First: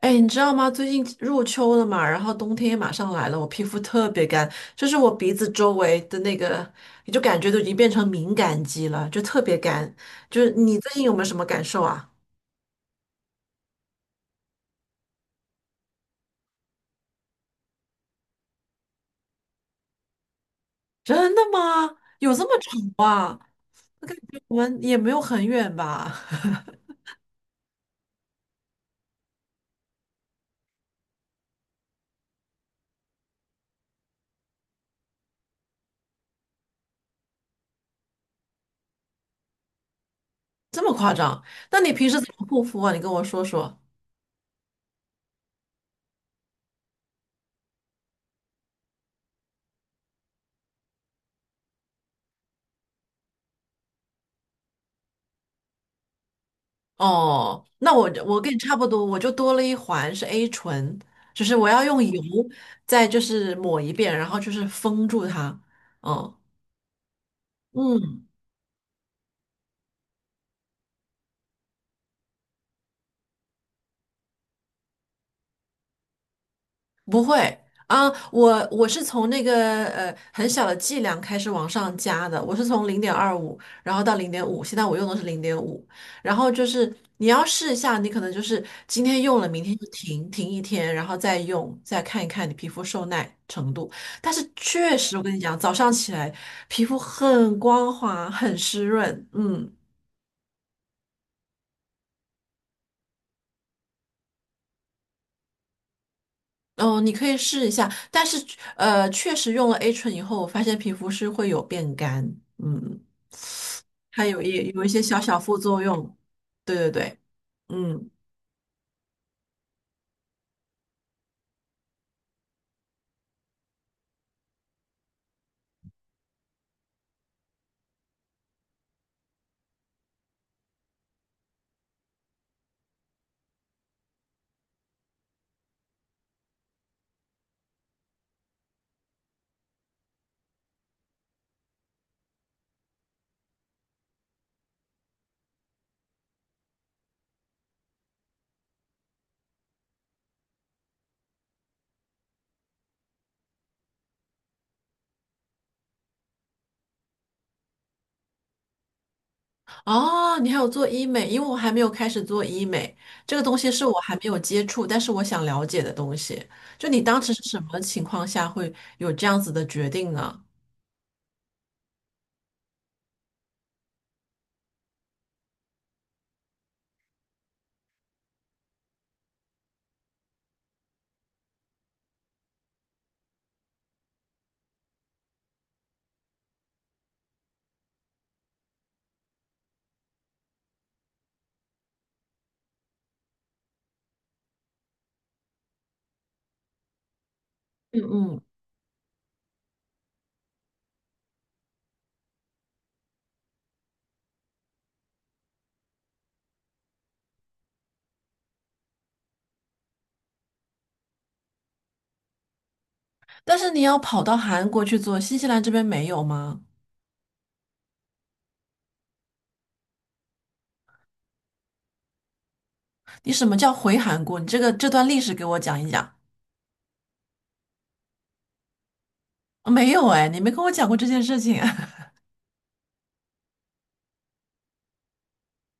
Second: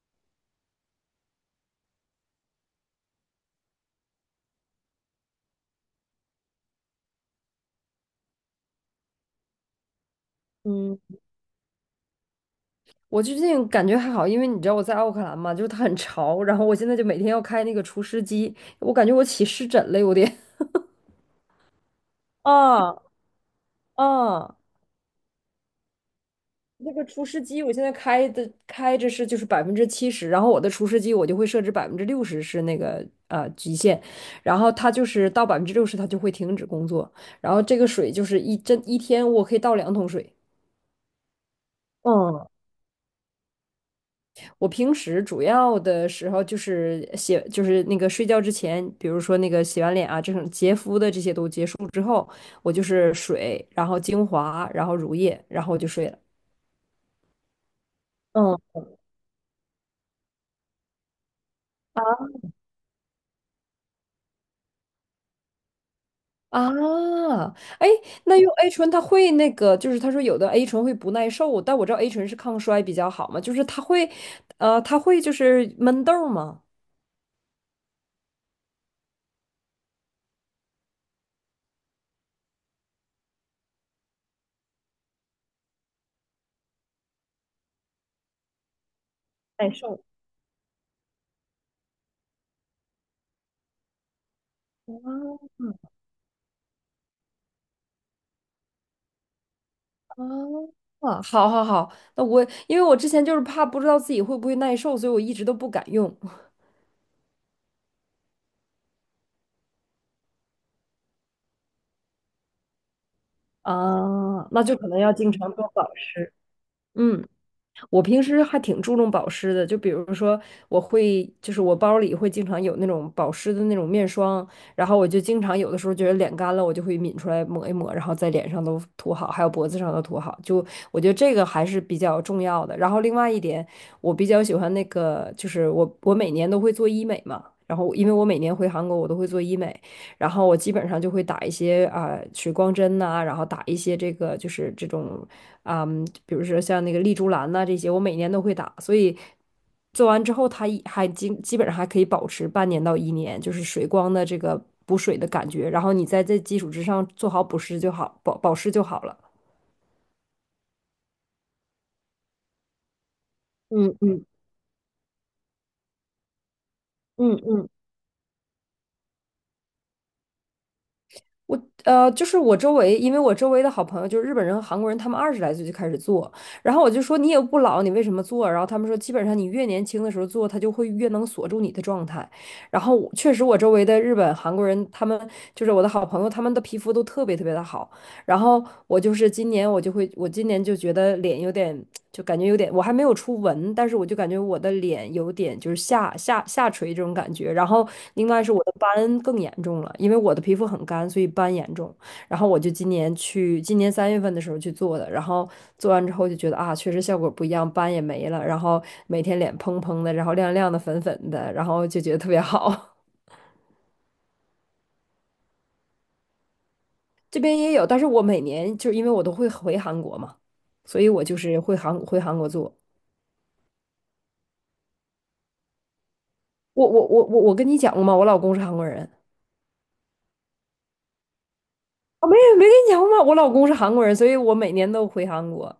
哎，你知道吗？最近入秋了嘛，然后冬天也马上来了，我皮肤特别干，就是我鼻子周围的那个，你就感觉都已经变成敏感肌了，就特别干。就是你最嗯，近有没有什么感受啊？我最近感觉还好，因为你知道我在奥克兰嘛，就是它很潮，然后我现在就每天要开那个除湿机，我感觉我起湿疹了，有点。真的吗？有这么啊丑啊？啊，我们也没有很远吧？那 个除湿机我现在开着就是70%，然后我的除湿机我就会设置百分之六十是那个极限，然后它就是到百分之六十它就会停止工作，然后这个水就是一天我可以倒2桶水。这么夸张？那你平时怎么嗯。护肤啊？你跟我说说。我平时主要的时候就是写，就是那个睡觉之前，比如说那个洗完脸啊，这种洁肤的这些都结束之后，我就是水，然后精华，然后乳液，然后我就睡了。哦，那我跟你嗯差不多，我就多了一环是 A 醇，就是我要用油再就是抹一遍，然后就是封住它。哦，啊，哎，嗯，那用 A 醇它会那个，就是他说有的 A 醇会不耐受，但我知道 A 醇是抗衰比较好嘛，就是它会就是闷痘儿吗？不会啊，我是从那个很小的剂量开始往上加的，我是从零点二五，然后到零点五，现在我用的是零点五，然后就是你要试一下，你可能就是今天用了，明耐天就受。停一天，然后再用，再看一看你皮肤受耐程度。但是确实，我跟你讲，早啊上起来皮肤很光滑，很湿润，嗯。哦，啊，好好好，那我因为我之前就是怕不知道自己会不会耐受，所以我一直都不敢用。哦，你可以试一下，但是，确实用了 A 醇以后，我发现皮肤是会有变干，嗯。它啊，那就有可一能些要小经小常副做作保用。湿。对对对，嗯。我嗯，平时还挺注重保湿的，就比如说，我会就是我包里会经常有那种保湿的那种面霜，然后我就经常有的时候觉得脸干了，我就会抿出来抹一抹，然后在脸上都涂好，还有脖子上都涂好。就我觉得这个还是比较重要的。然后另外一点，我比较喜欢那个，就是我每年都会做医美嘛，然后因为我每年回韩国，我都会做医美，然后我基本上就会打一些水光针呐、然后打一些这个就是这种比如说像那个丽珠兰呐、这些，我每年都会打，所以做完之后它一还基基本上还可以保持半年到一年，就是水光的这个补水的感觉，然后你在这基础之上做好补湿就好，保湿就好了。哦，你还有做医美，因为我还没有开始做医美，这个东西是嗯我还没嗯有接触，但是我想了解的东西。就你当时嗯是什嗯，么情况下会有这样子的决定呢？我就是我周围，因为我周围的好朋友就是日本人和韩国人，他们20来岁就开始做，然后我就说你也不老，你为什么做？然后他们说，基本上你越年轻的时候做，它就会越能锁住你的状态。然后我确实，我周围的日本、韩国人，他们就是我的好朋友，他们的皮肤都特别特别的好，然后我就是今年我就会，我今年就觉得脸有点，就感觉有点，我还没有出纹，但是我就感觉我的脸有点就是下垂这种感觉。然后嗯另嗯，外是我的斑更严重了，因为我的皮肤很干，所以斑严重。然后我就今年去，今年3月份的时候去做的，然后做完之后就觉得啊，确实效果不一样，斑也没了，然后每天脸嘭嘭的，然后亮亮的、粉粉的，然后就觉得特别好。但是你要跑到韩国去做，新西兰这边没有吗？这边也有，但是我每年就是因为我都会回韩国嘛，所以我就是会回韩国做。你什么叫回韩国？你这个这段历史给我讲一讲。我跟你讲过吗？我老公是韩国人。啊没有哎，你没跟我讲过这件事情，啊，没有没跟你讲过吗？我老公是韩国人，所以我每年都回韩国。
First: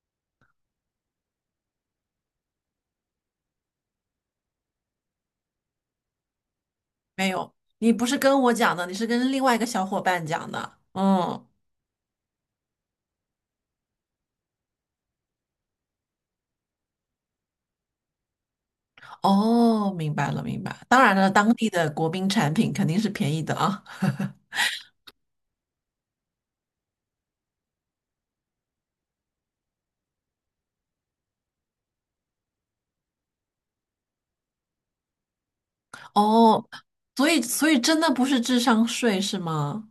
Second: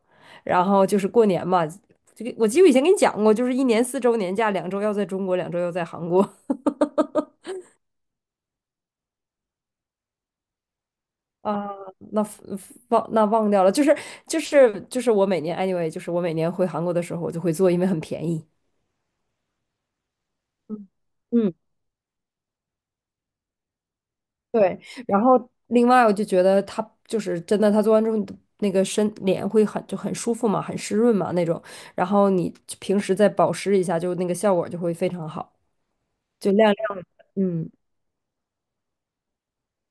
然后就是过年嘛，这个我记得我以前跟你讲过，就是一年4周年假，两周要在中国，两周要在韩国。没有，你不是跟我讲的，你是跟另外一个小伙伴讲的。嗯，啊，那 忘掉了，就是我每年 anyway，就是我每年回韩国的时候，我就会做，因为很便宜。哦，明白了，明白。嗯，当然了，当嗯，地的国宾产品肯定是便宜的啊。对，然后另外我就觉得它就是真的，它做完之后你的那个脸会很舒服嘛，很湿润嘛那种，然后你平时再保湿一下，就那个效果就会非常好，就哦，亮亮的。所以所嗯，以真的不是智商税是吗？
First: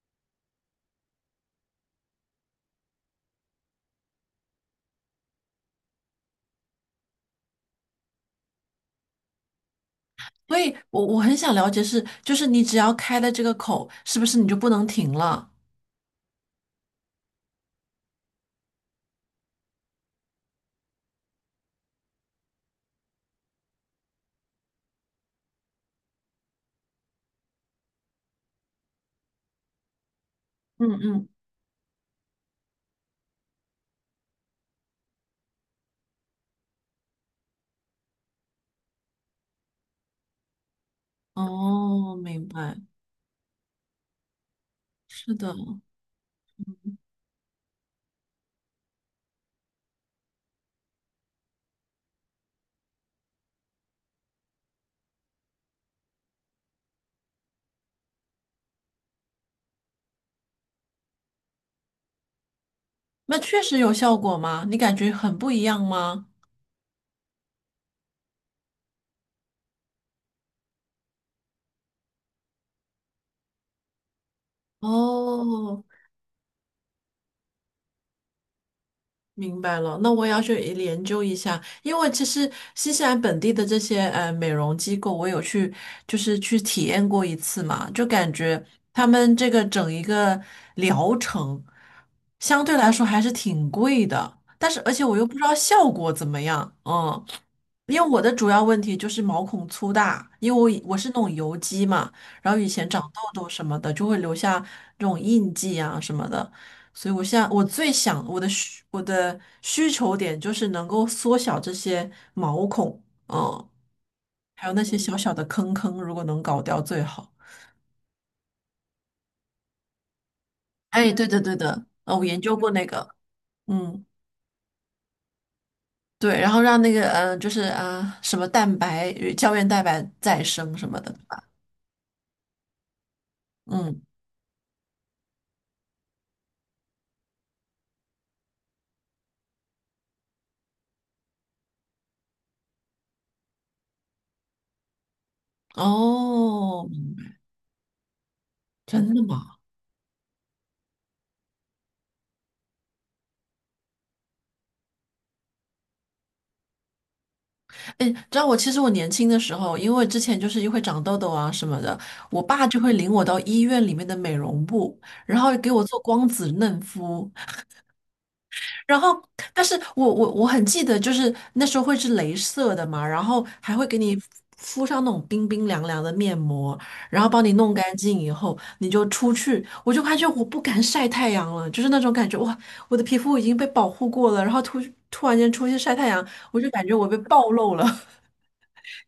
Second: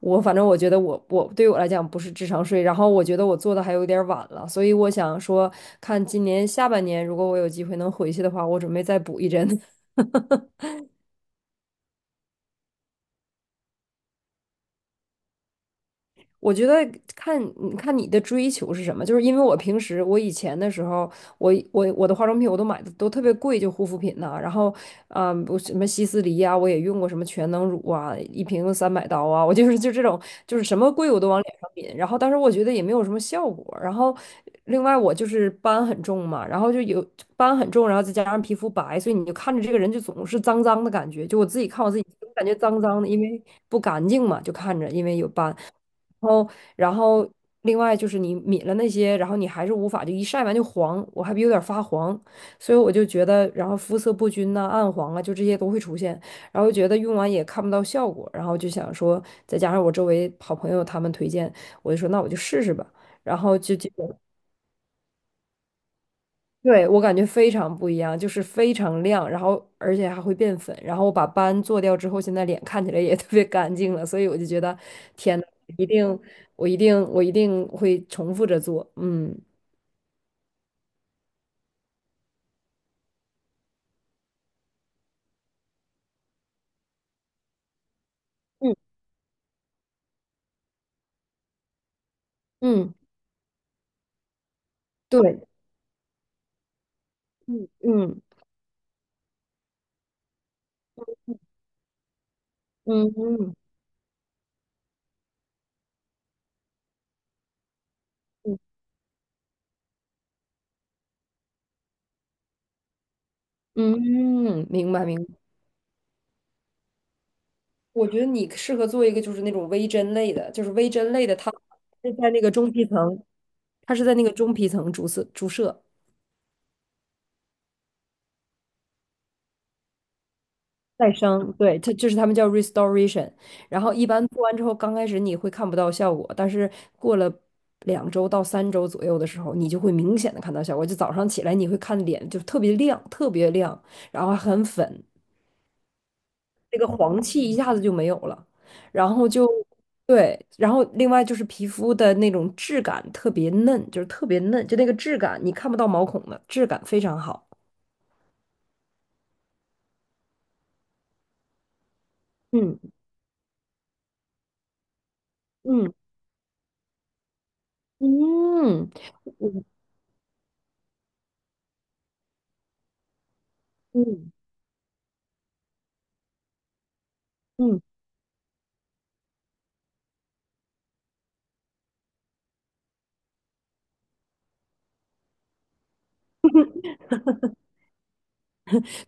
我反正我觉得我对我来讲不是智商税，然后我觉得我做的还有点儿晚了，所以我想说，看今年下半年如果我有机会能回去的话，我准备再补一针。所以我很想了解是，就是你只要开了这个口，是不是你就不能停了？我觉得看你的追求是什么，就是因为我平时我以前的时候，我的化妆品我都买的都特别贵，就护肤品呐、然后我什么希思黎呀、我也用过什么全能乳啊，一瓶300刀啊，我就是这种就是什嗯么贵我嗯。都往脸上抿，然后但是我觉得也没有什么效果，然后另外我就是斑很重嘛，然后就有斑很重，然后再加上皮肤白，所以你就看着这个人就总是脏脏的感觉，就我自己看我自己，哦，我感明觉白。脏脏的，因为不干净嘛，就看着因为有是的，斑。然后，然后，另外就是你抿了那些，然后你还是无法就一晒完就黄，我还有点儿发黄，所以我就觉得，然后肤色不均呐、暗黄啊，就这些都会出现，然后觉得用完也看不到效果，然后就想说，再加上我周围好朋友他们推荐，我就说那我就试试吧，然那后确就实结有效果果吗？你感觉很不一样吗？对，我感觉非常不一样，就是非常亮，然后而且还会变粉，然后我把斑做掉之后，现在脸看起来也 特别干净了，所以我就觉得，天呐，哦，一定，我一定，我一定会重复着做，嗯明白了，那我也要去研究一下，因为其实新西兰本地的这些美容机构，我有去就是去体验过一次嘛，就感觉嗯他们这个整一个疗程相对来嗯，说还是挺贵的，但是而且我又不知对，道效果怎么样，嗯，嗯因为我嗯的主要问题就是毛孔粗大，因为我是那种油肌嘛，然后以前长嗯痘痘嗯什么的就会留下这种印记啊什么的。所以我现在我最想嗯我的需求点就是能够缩小这些毛孔，嗯，嗯，还有那明些白小明小的白。坑坑，如果能搞掉最好。我觉得你适合做一个就是那种微针类的，就是微哎，针对类的，的它对的，是我在研那个究过中皮那个，层，它是嗯，在那个中皮层注射注射。对，然后让那个就是什么蛋白与胶原蛋白再生什么的，再对吧？生，对，它就是他们叫 restoration。然后嗯，一般做完之后，刚开始你会看不到效果，但是过了2周到3周左右的时候，你就会明显的看到效果。就早上起来，你会看脸就特别亮，特别亮，然后还很粉，那个哦，黄气一下子就没有了。然真的后就吗？对，然后另外就是皮肤的那种质感特别嫩，就是特别嫩，就那个质感你看不到毛孔的质感非常好。哎，知道我其实我年轻的时候，因为之前就是又会长痘痘啊什么的，我爸就嗯会领我到医院里面的美容部，然后给我嗯做光子嫩肤，嗯然后但嗯是我我很记得，就是那时候会是镭射的嘛，然后还会给你嗯。敷上那种冰冰凉凉的面膜，然后帮你弄嗯，干净以后，你就出去，我就发现我不敢晒太阳了，就是那种感觉，哇，我的皮肤已经被保护过了，然后突然间出去晒太阳，我就感觉我被暴露了。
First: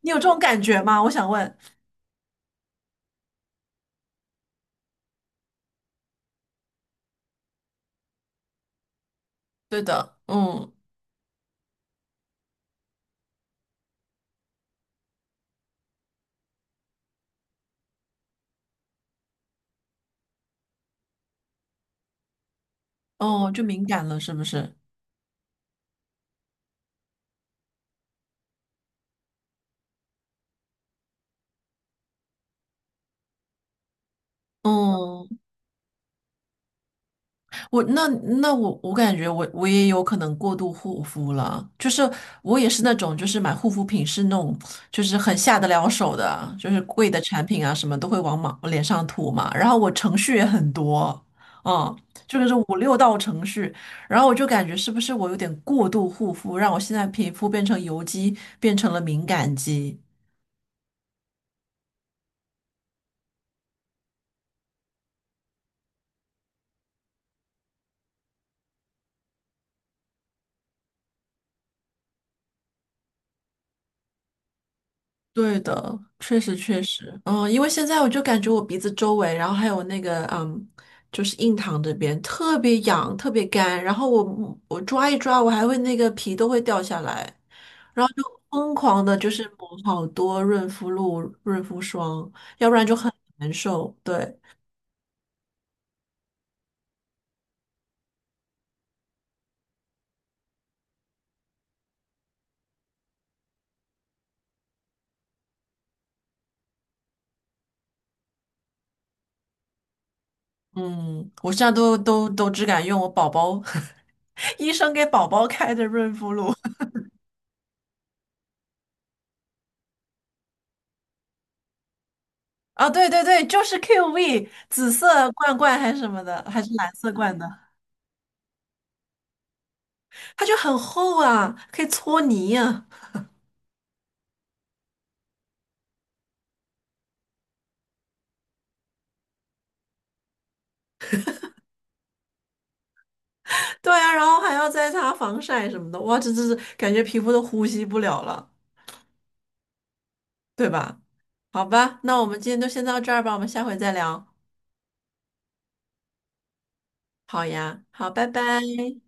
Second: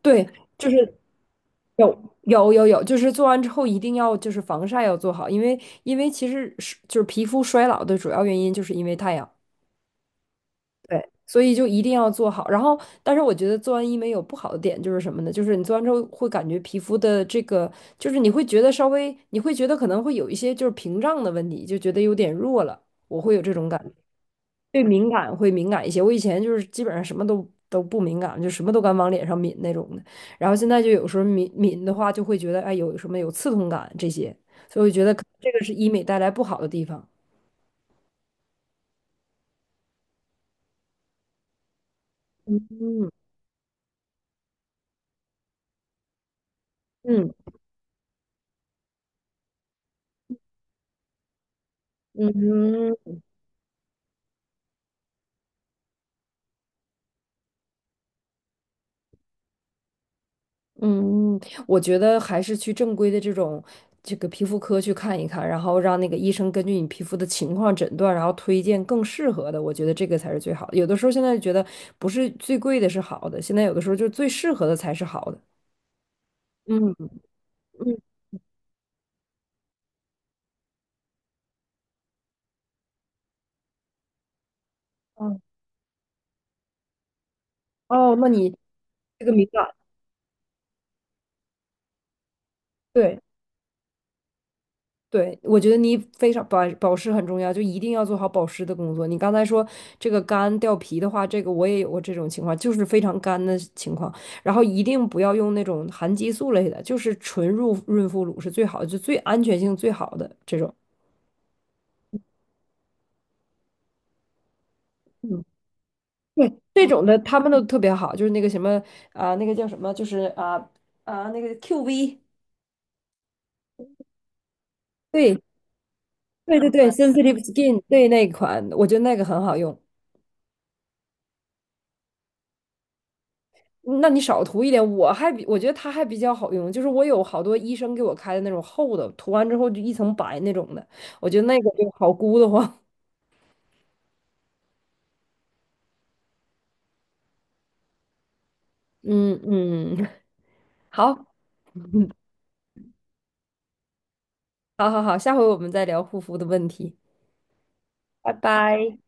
你有这对，种感就觉是吗？我想问。有有有有，就是做完之后一定要就是防晒要做好，因为其实是就是皮肤衰老的主要原因就是因为太阳，对的，嗯。对，所以就一定要做好。然后，但是我觉得做完医美有不好的点就是什么呢？就是你做完之后会感觉皮肤的这个，就是你会觉得稍微，你会觉得可能会有一些就是屏障的问题，就觉得有点弱了，我会有哦，这就种感敏觉。感了是不是？对敏感会敏感一些。我以前就是基本上什么都不敏感，就什么都敢往脸上抿那种的。然后现在就有时候抿抿的话，就会觉得哎有什么有刺痛感这些，所以我觉得可嗯，能这个是医美带来不好的地方。我那那我感觉我也有可能过度护肤了，就是我也是那嗯种就是买护肤品是那种就是很下得了手的，就是贵的产嗯品啊什么都会往嘛脸上涂嘛，然后我程序也很多，嗯，就是五六嗯道程序，然后我就感觉是不是我有点过度护肤，让我现在皮肤变成油肌，变成了敏感肌。嗯，嗯，我觉得还是去正规的这个皮肤科去看一看，然后让那个医生根据你皮肤的情况诊断，然后推荐更适合的。我觉得这个才是最好的。有的时候现在觉得不是最贵的是好的，现在有的时候就最适合的才是好的。对的，确实确嗯实，嗯，因为现嗯，在我就感觉我鼻子周围，然后还有那个，嗯，就是印堂这边特别痒，特别干，然后我抓一抓，哦我还会那个皮都会掉下来，然后哦，就那你疯狂的这就个是敏抹感，好多润肤露、润肤霜，要不然就很对难受。对，对，我觉得你非常保湿很重要，就一定要做好保湿的工作。你刚才说这个干掉皮的话，这个我也有过这种情况，就是非常干的情况。然后一定不要用那种含激素类的，就是纯乳润肤乳是最好的，就最安全性最好的这种。嗯，我现在都都只敢用我宝宝 医生给宝嗯，宝开的润肤露 对，这种的他们都特别好，就是那个什么啊、那个叫什么，就是那个 QV。啊，对对对，就是 QV 紫色对。罐罐还是什么的，对还对是蓝对色罐，Sensitive 的。Skin，对那款，我觉得那个很好用。它就很厚啊，可以搓泥呀。嗯那你少涂一点，我觉得它还比较好用，就是我有好多医生给我开的那种厚的，涂完之后就一层白那种的，我觉得那个就好箍得慌。对啊，然后还要再擦防晒什么的，哇，这是感觉皮肤都呼吸不了了，嗯嗯，对吧？好，好吧，那我 们今天就先到这儿吧，我们下回再聊。好好好，下回我们再聊护肤的问题，好呀，好，拜拜拜。拜。